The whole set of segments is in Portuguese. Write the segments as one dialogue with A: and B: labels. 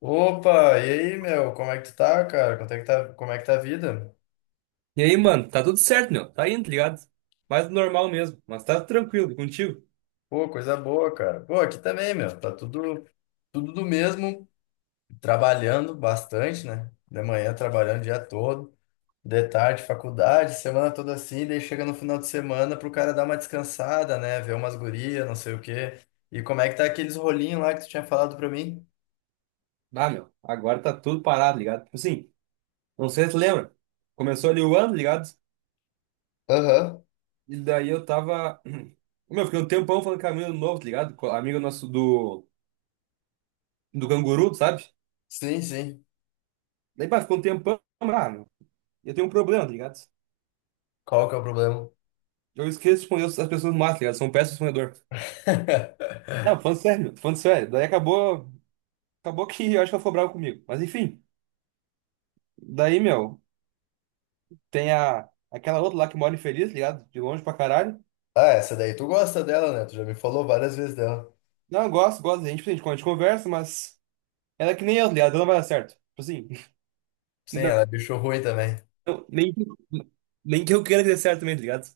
A: Opa, e aí, meu? Como é que tu tá, cara? Como é que tá, a vida?
B: E aí, mano, tá tudo certo, meu. Tá indo, tá ligado? Mais do normal mesmo, mas tá tranquilo e contigo.
A: Pô, coisa boa, cara. Pô, aqui também, meu. Tá tudo do mesmo, trabalhando bastante, né? De manhã trabalhando o dia todo, de tarde faculdade, semana toda assim, daí chega no final de semana pro cara dar uma descansada, né? Ver umas gurias, não sei o quê. E como é que tá aqueles rolinhos lá que tu tinha falado pra mim?
B: Ah, meu, agora tá tudo parado, ligado? Tipo assim, não sei se tu lembra. Começou ali o ano, ligado?
A: Aham.
B: E daí eu tava. Meu, fiquei um tempão falando com a mina do novo, tá ligado? Com a amiga nosso do canguru, sabe?
A: Sim, sim.
B: Daí, pá, ficou um tempão, ah, meu. Eu tenho um problema, tá ligado?
A: Qual que é o problema?
B: Eu esqueço de responder as pessoas mais, tá ligado? São péssimo respondedor. Não, falando sério, meu, falando sério. Daí acabou. Acabou que eu acho que ela ficou brava comigo. Mas enfim, daí, meu. Tem aquela outra lá que mora infeliz, ligado? De longe pra caralho.
A: Ah, essa daí tu gosta dela, né? Tu já me falou várias vezes dela.
B: Não, eu gosto, gosto da gente, a gente conversa, mas ela é que nem eu, tá ligado? Ela não vai dar certo. Tipo assim,
A: Sim,
B: não,
A: ela é bicho ruim também.
B: não, nem que eu queira que dê certo também, tá ligado?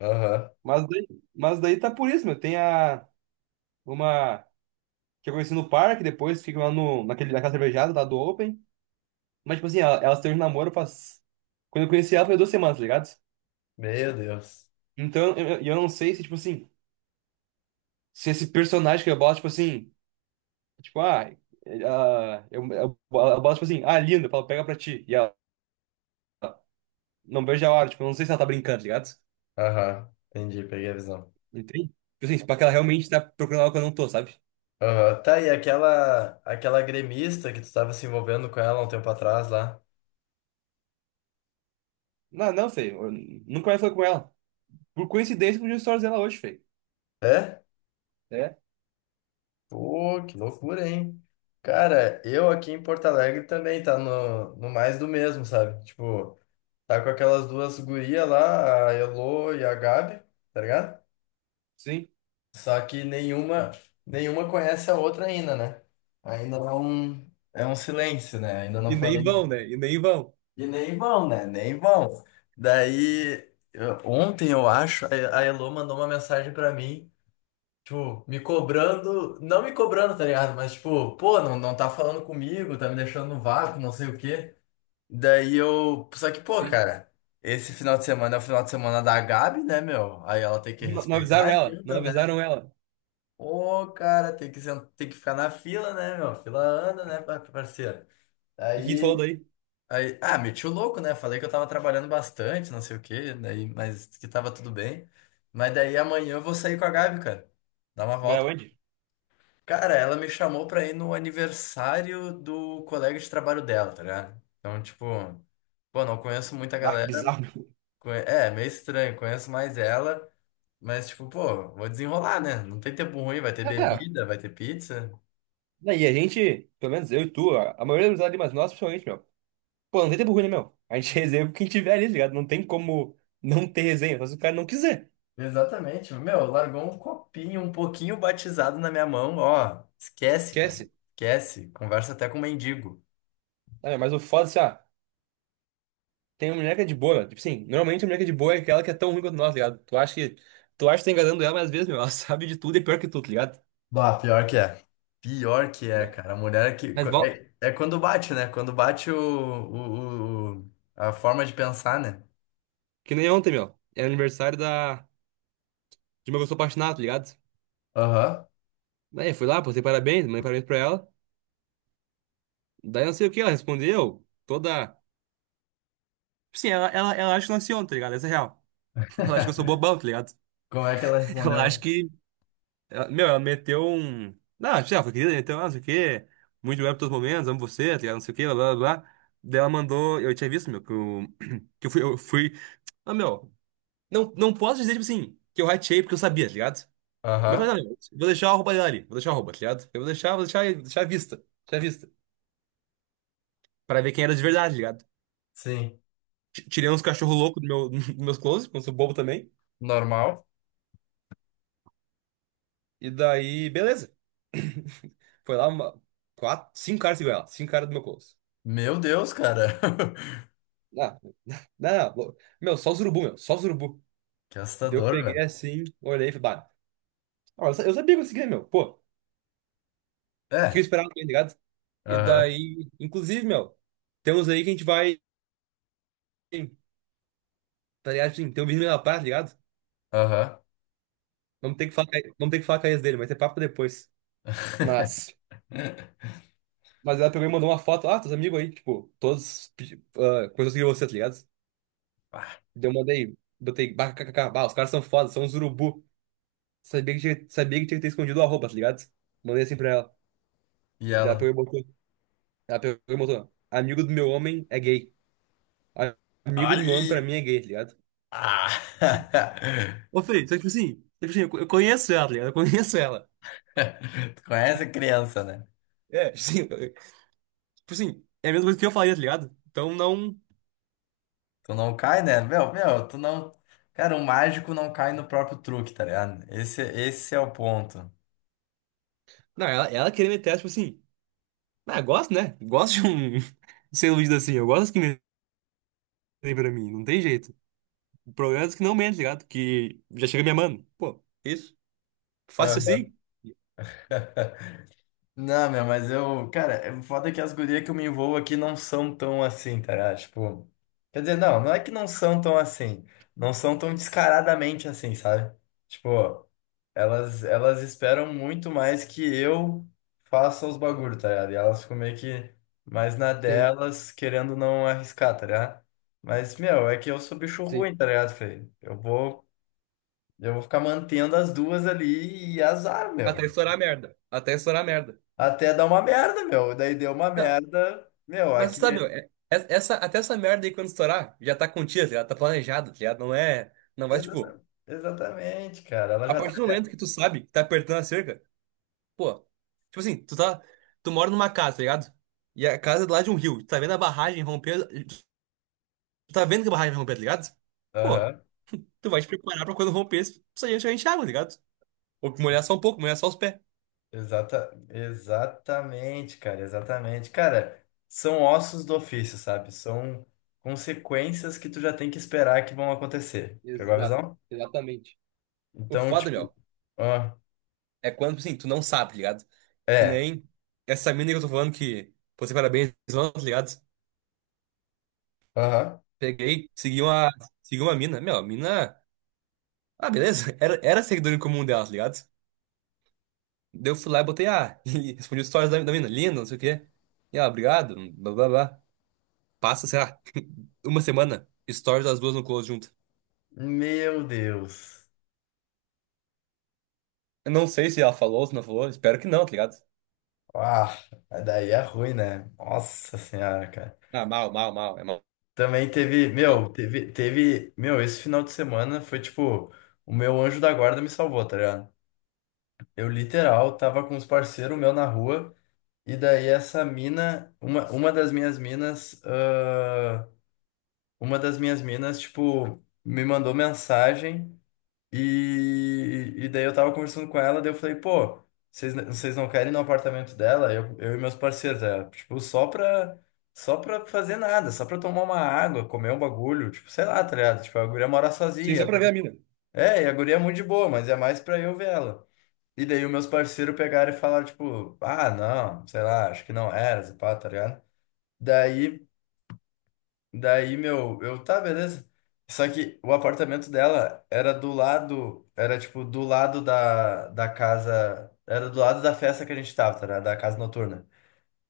A: Aham.
B: Mas daí, mas daí tá por isso, meu. Tem uma que eu conheci no parque, depois fica lá no, naquele, naquela cervejada lá do Open. Mas, tipo assim, ela teve um namoro faz. Quando eu conheci ela, foi 2 semanas, tá ligado?
A: Meu Deus.
B: Então, eu não sei se, tipo assim, se esse personagem que eu boto, tipo assim. Tipo, eu boto, tipo assim, ah, linda, eu falo, pega pra ti. E ela não vejo a hora, tipo, eu não sei se ela tá brincando, tá ligado?
A: Aham. Entendi, peguei a visão.
B: Entende? Tipo assim, tipo, que ela realmente tá procurando algo que eu não tô, sabe?
A: Aham. Tá, e aquela gremista que tu tava se envolvendo com ela um tempo atrás lá.
B: Não, não, sei, eu nunca mais falei com ela. Por coincidência, podia stories dela hoje, feio.
A: É?
B: É?
A: Pô, que loucura, hein? Cara, eu aqui em Porto Alegre também tá no, no mais do mesmo, sabe? Tipo, tá com aquelas duas gurias lá, a Elô e a Gabi, tá ligado?
B: Sim.
A: Só que nenhuma conhece a outra ainda, né? Ainda não. É um silêncio, né? Ainda não
B: E nem
A: falei.
B: vão, né? E nem vão.
A: E nem vão, né? Nem vão. Daí, ontem eu acho, a Elô mandou uma mensagem pra mim, tipo, me cobrando, não me cobrando, tá ligado? Mas tipo, pô, não, não tá falando comigo, tá me deixando no vácuo, não sei o quê. Daí eu, só que, pô,
B: Sim.
A: cara, esse final de semana é o final de semana da Gabi, né, meu? Aí ela tem que
B: Não, não
A: respeitar a
B: avisaram ela, não
A: agenda, né?
B: avisaram ela.
A: Ô, cara, tem que, tem que ficar na fila, né, meu? Fila anda, né, parceiro?
B: E que tu falou
A: Aí.
B: daí?
A: Aí, ah, meti o louco, né? Falei que eu tava trabalhando bastante, não sei o quê, daí, mas que tava tudo bem. Mas daí amanhã eu vou sair com a Gabi, cara. Dar uma
B: Vai
A: volta.
B: aonde?
A: Cara, ela me chamou pra ir no aniversário do colega de trabalho dela, tá ligado? Então, tipo, pô, não conheço muita
B: Ah, que
A: galera.
B: bizarro. Meu.
A: É, meio estranho, conheço mais ela. Mas, tipo, pô, vou desenrolar, né? Não tem tempo ruim, vai ter bebida, vai ter pizza.
B: Ah, e a gente, pelo menos eu e tu, a maioria das amizades, mas nós, principalmente, meu. Pô, não tem tempo ruim, né, meu? A gente resenha com quem tiver ali, tá ligado? Não tem como não ter resenha, só se o cara não quiser.
A: Exatamente. Meu, largou um copinho um pouquinho batizado na minha mão. Ó, esquece, cara.
B: Esquece.
A: Esquece. Conversa até com o mendigo.
B: Ah, mas o foda, assim, ó, tem uma mulher que é de boa, meu. Tipo assim, normalmente a mulher que é de boa é aquela que é tão ruim quanto nós, tá ligado? Tu acha que tá enganando ela, mas às vezes, meu, ela sabe de tudo e é pior que tu, tá ligado?
A: Bah, pior que é. Pior que é, cara. A mulher que.
B: Mas volta.
A: É, é quando bate, né? Quando bate a forma de pensar, né?
B: Que nem ontem, meu. Era aniversário de uma pessoa apaixonada, tá ligado?
A: Aham.
B: Daí eu fui lá, postei parabéns, mandei parabéns pra ela. Daí não sei o que, ela respondeu toda. Sim, ela acha que eu nasci ontem, tá ligado? Essa é real. Ela acha que eu sou bobão, tá ligado?
A: Como é que ela
B: Ela acha
A: respondeu?
B: que Ela- meu, ela meteu um. Ah, já, foi querida, então, ah, não sei o quê. Muito bem por todos os momentos, amo você, tá ligado? Não sei o quê, blá blá blá. Daí ela mandou. Eu tinha visto, meu, que eu. Que eu fui. Eu fui. Ah, meu, não, não posso dizer, tipo assim, que eu rateei porque eu sabia, tá ligado? Mas eu
A: Aham.
B: falei, não, meu, vou deixar a roupa dela ali, vou deixar a roupa, tá ligado? Eu vou deixar, deixar à vista, deixar à vista. Pra ver quem era de verdade, tá ligado?
A: Sim.
B: Tirei uns cachorro louco dos meus clothes, porque eu sou bobo também.
A: Normal.
B: E daí, beleza. Foi lá quatro, cinco caras igual ela, cinco caras do meu close.
A: Meu Deus, cara.
B: Não, meu, só os urubu, meu, só os urubu.
A: Que
B: Daí eu
A: assustador,
B: peguei
A: velho.
B: assim, olhei e falei, bah, ó, eu sabia que eu conseguia, meu, pô, o que eu
A: É.
B: esperava, tá ligado? E
A: Aham.
B: daí, inclusive, meu, temos aí que a gente vai, tá ligado? Assim, tem um vídeo na praia, tá ligado?
A: Aham.
B: Vamos ter que falar, vamos ter que falar com a ex dele, mas é papo depois. Mas, mas ela pegou e mandou uma foto, ah, teus amigos aí, tipo, todos coisas que você, tá ligado?
A: Ah,
B: Daí eu mandei, botei, bah, kkk, bah, os caras são foda, são os urubu. Sabia que tinha que ter escondido o arroba, tá ligado? Mandei assim pra ela.
A: E
B: Daí ela
A: ela?
B: pegou e botou. Ela pegou e botou: Amigo do meu homem é gay. A- Amigo do meu homem pra
A: Olha!
B: mim é gay, tá ligado?
A: Ah!
B: Ô, Fê, só que, tipo assim, eu conheço ela, tá ligado? Eu conheço ela.
A: Tu conhece criança, né?
B: É, tipo assim, tipo assim, é a mesma coisa que eu faria, tá ligado? Então não.
A: Tu não cai, né? Meu, tu não. Cara, o mágico não cai no próprio truque, tá ligado? Esse é o ponto.
B: Não, ela queria meter, essa, tipo assim. Ah, gosto, né? Gosto de um. de ser iludido assim, eu gosto que metem pra mim, não tem jeito. O problema é que não mentem, tá ligado? Que já chega me amando. Pô, isso? Fácil
A: Aham.
B: assim?
A: Não, meu, mas eu, cara, é foda que as gurias que eu me envolvo aqui não são tão assim, tá ligado? Tipo, quer dizer, não, não é que não são tão assim, não são tão descaradamente assim, sabe? Tipo, elas esperam muito mais que eu faça os bagulho, tá ligado? E elas ficam meio que mais na
B: Sim,
A: delas, querendo não arriscar, tá ligado? Mas, meu, é que eu sou bicho
B: sim.
A: ruim, tá ligado, Fê? Eu vou ficar mantendo as duas ali e azar,
B: Até
A: meu.
B: estourar a merda. Até estourar a merda.
A: Até dar uma merda, meu. Daí deu uma merda. Meu,
B: Mas
A: aqui.
B: sabe, meu, é- essa, até essa merda aí quando estourar, já tá contida, tá ligado? Tá planejado, tá ligado? Não é. Não vai, tipo,
A: Exata- Exatamente, cara. Ela
B: a
A: já tá.
B: partir do momento que tu sabe que tá apertando a cerca, pô. Tipo assim, tu tá. Tu mora numa casa, tá ligado? E a casa é do lado de um rio. Tu tá vendo a barragem romper. Tu tá vendo que a barragem vai romper, tá ligado? Pô,
A: Aham.
B: tu vai te preparar pra quando romper, tu sair encher água, tá ligado? Ou molhar só um pouco, molhar só os pés.
A: Exatamente, cara. Exatamente. Cara, são ossos do ofício, sabe? São consequências que tu já tem que esperar que vão acontecer. Pegou a
B: Exato,
A: visão?
B: exatamente. O
A: Então,
B: foda,
A: tipo.
B: meu.
A: Ah,
B: É quando, assim, tu não sabe, tá ligado? Que
A: é.
B: nem essa mina que eu tô falando que, pô, você parabéns, mano, tá ligado?
A: Aham.
B: Peguei, segui uma mina. Meu, a mina. Ah, beleza. Era seguidor em comum dela, tá ligado? Daí eu fui lá e botei, ah, e respondi stories da mina, linda, não sei o quê. E ela, obrigado, blá blá blá. Passa, sei lá, uma semana, stories das duas no close junto.
A: Meu Deus.
B: Eu não sei se ela falou, se não falou, espero que não, tá ligado?
A: Ah, daí é ruim, né? Nossa senhora, cara.
B: Ah, mal, mal, mal, é mal,
A: Também teve,
B: mal.
A: meu, teve, meu, esse final de semana foi tipo, o meu anjo da guarda me salvou, tá ligado? Eu literal tava com uns parceiros meu na rua, e daí essa mina, uma das minhas minas, ah, uma das minhas minas, tipo, me mandou mensagem. E daí eu tava conversando com ela, daí eu falei, pô, vocês não querem ir no apartamento dela? Eu e meus parceiros, é, tipo, só pra fazer nada, só pra tomar uma água, comer um bagulho, tipo, sei lá, tá ligado? Tipo, a guria mora
B: Sim,
A: sozinha.
B: só pra ver a mina.
A: É, e a guria é muito de boa, mas é mais pra eu ver ela. E daí os meus parceiros pegaram e falaram, tipo, ah, não, sei lá, acho que não era, pá, tá ligado? Daí. Daí, meu, eu, tá, beleza. Só que o apartamento dela era do lado, era tipo do lado da casa, era do lado da festa que a gente tava, tá, ligado? Da casa noturna.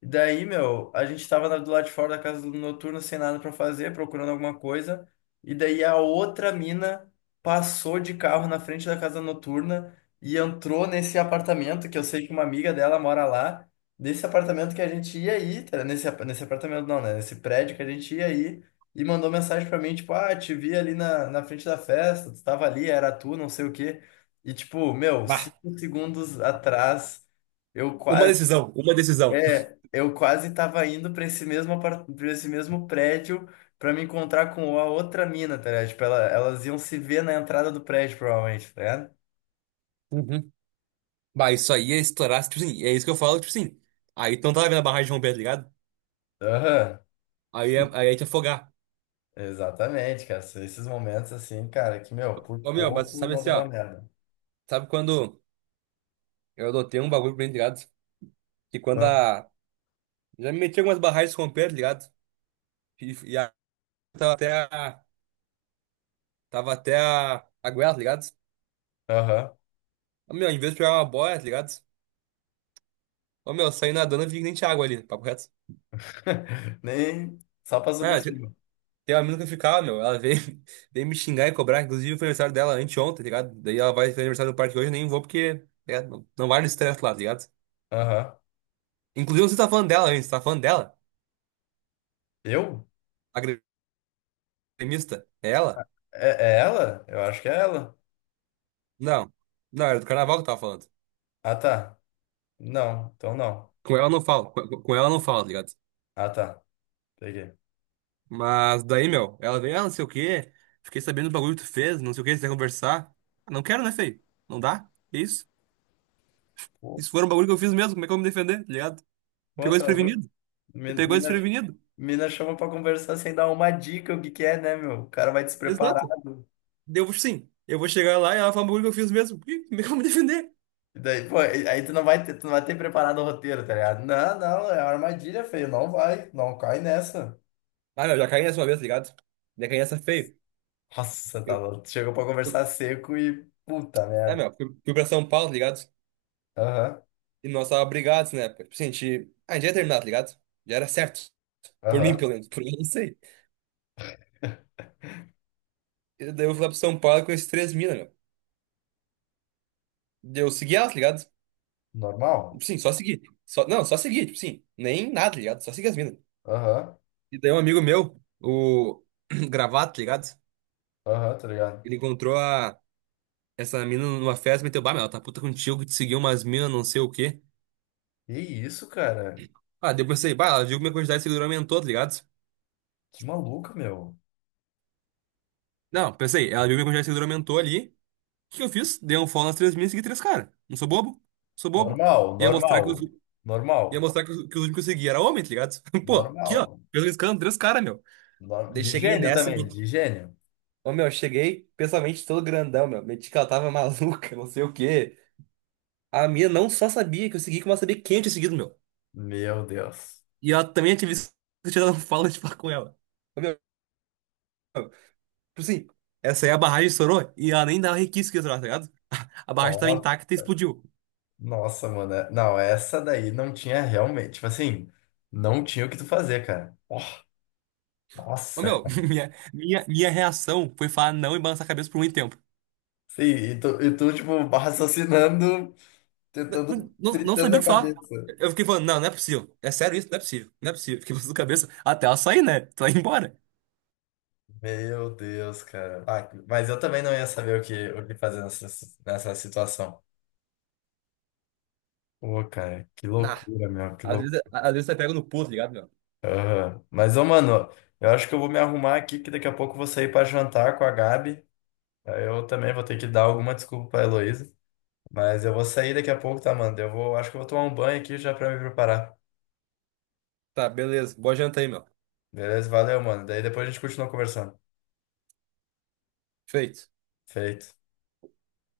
A: E daí, meu, a gente tava do lado de fora da casa do noturno sem nada pra fazer, procurando alguma coisa. E daí a outra mina passou de carro na frente da casa noturna e entrou nesse apartamento que eu sei que uma amiga dela mora lá. Nesse apartamento que a gente ia ir, tá? Nesse apartamento não, né? Nesse prédio que a gente ia ir e mandou mensagem pra mim, tipo, ah, te vi ali na frente da festa, tu tava ali, era tu, não sei o quê. E tipo, meu,
B: Bah,
A: cinco segundos atrás. Eu
B: uma
A: quase
B: decisão, uma decisão.
A: é, eu quase tava indo pra pra esse mesmo prédio pra me encontrar com a outra mina, tá ligado? Tipo, elas iam se ver na entrada do prédio, provavelmente, tá ligado?
B: Bah, isso aí ia estourar, tipo assim, é isso que eu falo, tipo assim. Aí tu não tava vendo a barragem romper, tá ligado?
A: Aham,
B: Aí ia te afogar.
A: exatamente, cara. São Esses momentos assim, cara, que, meu, por
B: Ô, meu, mas
A: pouco
B: sabe
A: não
B: assim,
A: deu uma
B: ó.
A: merda.
B: Sabe quando eu adotei um bagulho pra mim, tá ligado? Que quando
A: Ah,
B: a. Já me meti em algumas barragens romper, tá ligado? E tava até a. Tava até a. A goela, tá ligado?
A: Aham.
B: Ô, meu, em vez de pegar uma boia, tá ligado? Ô, meu, eu saí nadando e vi que nem tinha água ali, papo reto.
A: Nem só passou por
B: Ah,
A: cima.
B: tem uma mina que eu ficava, meu. Ela veio, veio me xingar e cobrar. Inclusive, foi aniversário dela anteontem, tá ligado? Daí ela vai fazer aniversário do parque hoje, eu nem vou porque tá ligado? Não, não vale o estresse lá, tá ligado?
A: Aham.
B: Inclusive, você tá falando dela antes, tá falando dela?
A: Eu?
B: A gremista? É ela?
A: É, é ela? Eu acho que é ela.
B: Não. Não, era do carnaval que eu tava falando.
A: Ah, tá. Não, então não.
B: Com ela eu não falo, com ela eu não falo, tá ligado?
A: Ah, tá. Peguei.
B: Mas daí, meu, ela vem, ah, não sei o quê. Fiquei sabendo do bagulho que tu fez, não sei o quê, você quer conversar. Ah, não quero, né, feio? Não dá? É isso?
A: Pô,
B: Isso foi um bagulho que eu fiz mesmo, como é que eu vou me defender, tá ligado? Me
A: pô,
B: pegou
A: tá louco.
B: desprevenido. Me pegou
A: Mina,
B: desprevenido.
A: mina chama pra conversar sem dar uma dica o que que é, né, meu? O cara vai
B: Exato.
A: despreparado.
B: Devo sim. Eu vou chegar lá e ela fala um bagulho que eu fiz mesmo. Ih, como é que eu vou me defender?
A: E daí, pô, aí tu não vai ter preparado o roteiro, tá ligado? Não, não, é armadilha, feio. Não vai, não cai nessa.
B: Ah, meu, já caí nessa uma vez, tá ligado? Já caí nessa feio.
A: Nossa, tá
B: Eu,
A: louco. Chegou pra conversar
B: eu-
A: seco e puta
B: é,
A: merda.
B: meu, fui pra São Paulo, tá ligado?
A: Aham,
B: E nós tava brigados na época. Tipo assim, a gente ia terminar, tá ligado? Já era certo. Por mim,
A: aham.
B: pelo menos. Por mim, não sei. E daí eu fui lá pra São Paulo com esses três mina, meu. Daí eu segui ela, tá ligado?
A: Normal?
B: Tipo sim, só segui. Só, não, só segui, tipo assim. Nem nada, tá ligado? Só segui as minas.
A: Aham,
B: E daí um amigo meu, o Gravato, tá ligado?
A: aham, tá ligado?
B: Ele encontrou a. Essa mina numa festa meteu, bah, meu, ela tá puta contigo que te seguiu umas minas, não sei o quê.
A: Que isso, cara?
B: Ah, daí eu pensei, bah, ela viu que minha quantidade de seguidor aumentou, tá ligado?
A: Que maluco, meu.
B: Não, pensei, ela viu que minha quantidade de seguidor aumentou ali. O que que eu fiz? Dei um follow nas três minas e segui três caras. Não sou bobo? Sou bobo.
A: Normal,
B: Ia mostrar que os,
A: normal, normal,
B: que os únicos que eu segui era homem, tá ligado? Pô, aqui, ó.
A: normal.
B: Pelo escândalo, três caras, meu. Daí
A: De
B: cheguei
A: gênio
B: nessa.
A: também, de gênio.
B: Ô, meu, cheguei pensamento todo grandão, meu. Meti que ela tava maluca, não sei o quê. A minha não só sabia que eu segui, como ela sabia quem eu tinha seguido, meu.
A: Meu Deus.
B: E ela também é ativista tirando fala de falar com ela. Ô, meu, tipo assim, essa aí a barragem estourou e ela nem dava requisito que ia estourar, tá ligado? A barragem tava
A: Ó,
B: intacta e explodiu.
A: Nossa, mano. Não, essa daí não tinha realmente. Tipo assim, não tinha o que tu fazer, cara. Ó,
B: Ô
A: Nossa,
B: meu,
A: cara.
B: minha reação foi falar não e balançar a cabeça por muito tempo.
A: Sim, e tu, tipo, raciocinando, tentando,
B: Não, não
A: fritando
B: sabia o
A: a
B: que falar.
A: cabeça.
B: Eu fiquei falando, não, não é possível. É sério isso? Não é possível. Não é possível. Fiquei balançando a cabeça até ela sair, né? Ela ir embora.
A: Meu Deus, cara. Ah, mas eu também não ia saber o que fazer nessa situação. Pô, cara, que
B: Nah.
A: loucura, meu, que
B: Às
A: loucura.
B: vezes, às vezes você pega no pulo, tá ligado, meu?
A: Mas, ô, mano, eu acho que eu vou me arrumar aqui, que daqui a pouco eu vou sair pra jantar com a Gabi. Aí Eu também vou ter que dar alguma desculpa pra Heloísa. Mas eu vou sair daqui a pouco, tá, mano? Eu vou, acho que eu vou tomar um banho aqui já pra me preparar.
B: Tá, beleza. Boa janta aí, meu.
A: Beleza? Valeu, mano. Daí depois a gente continua conversando.
B: Feito.
A: Feito.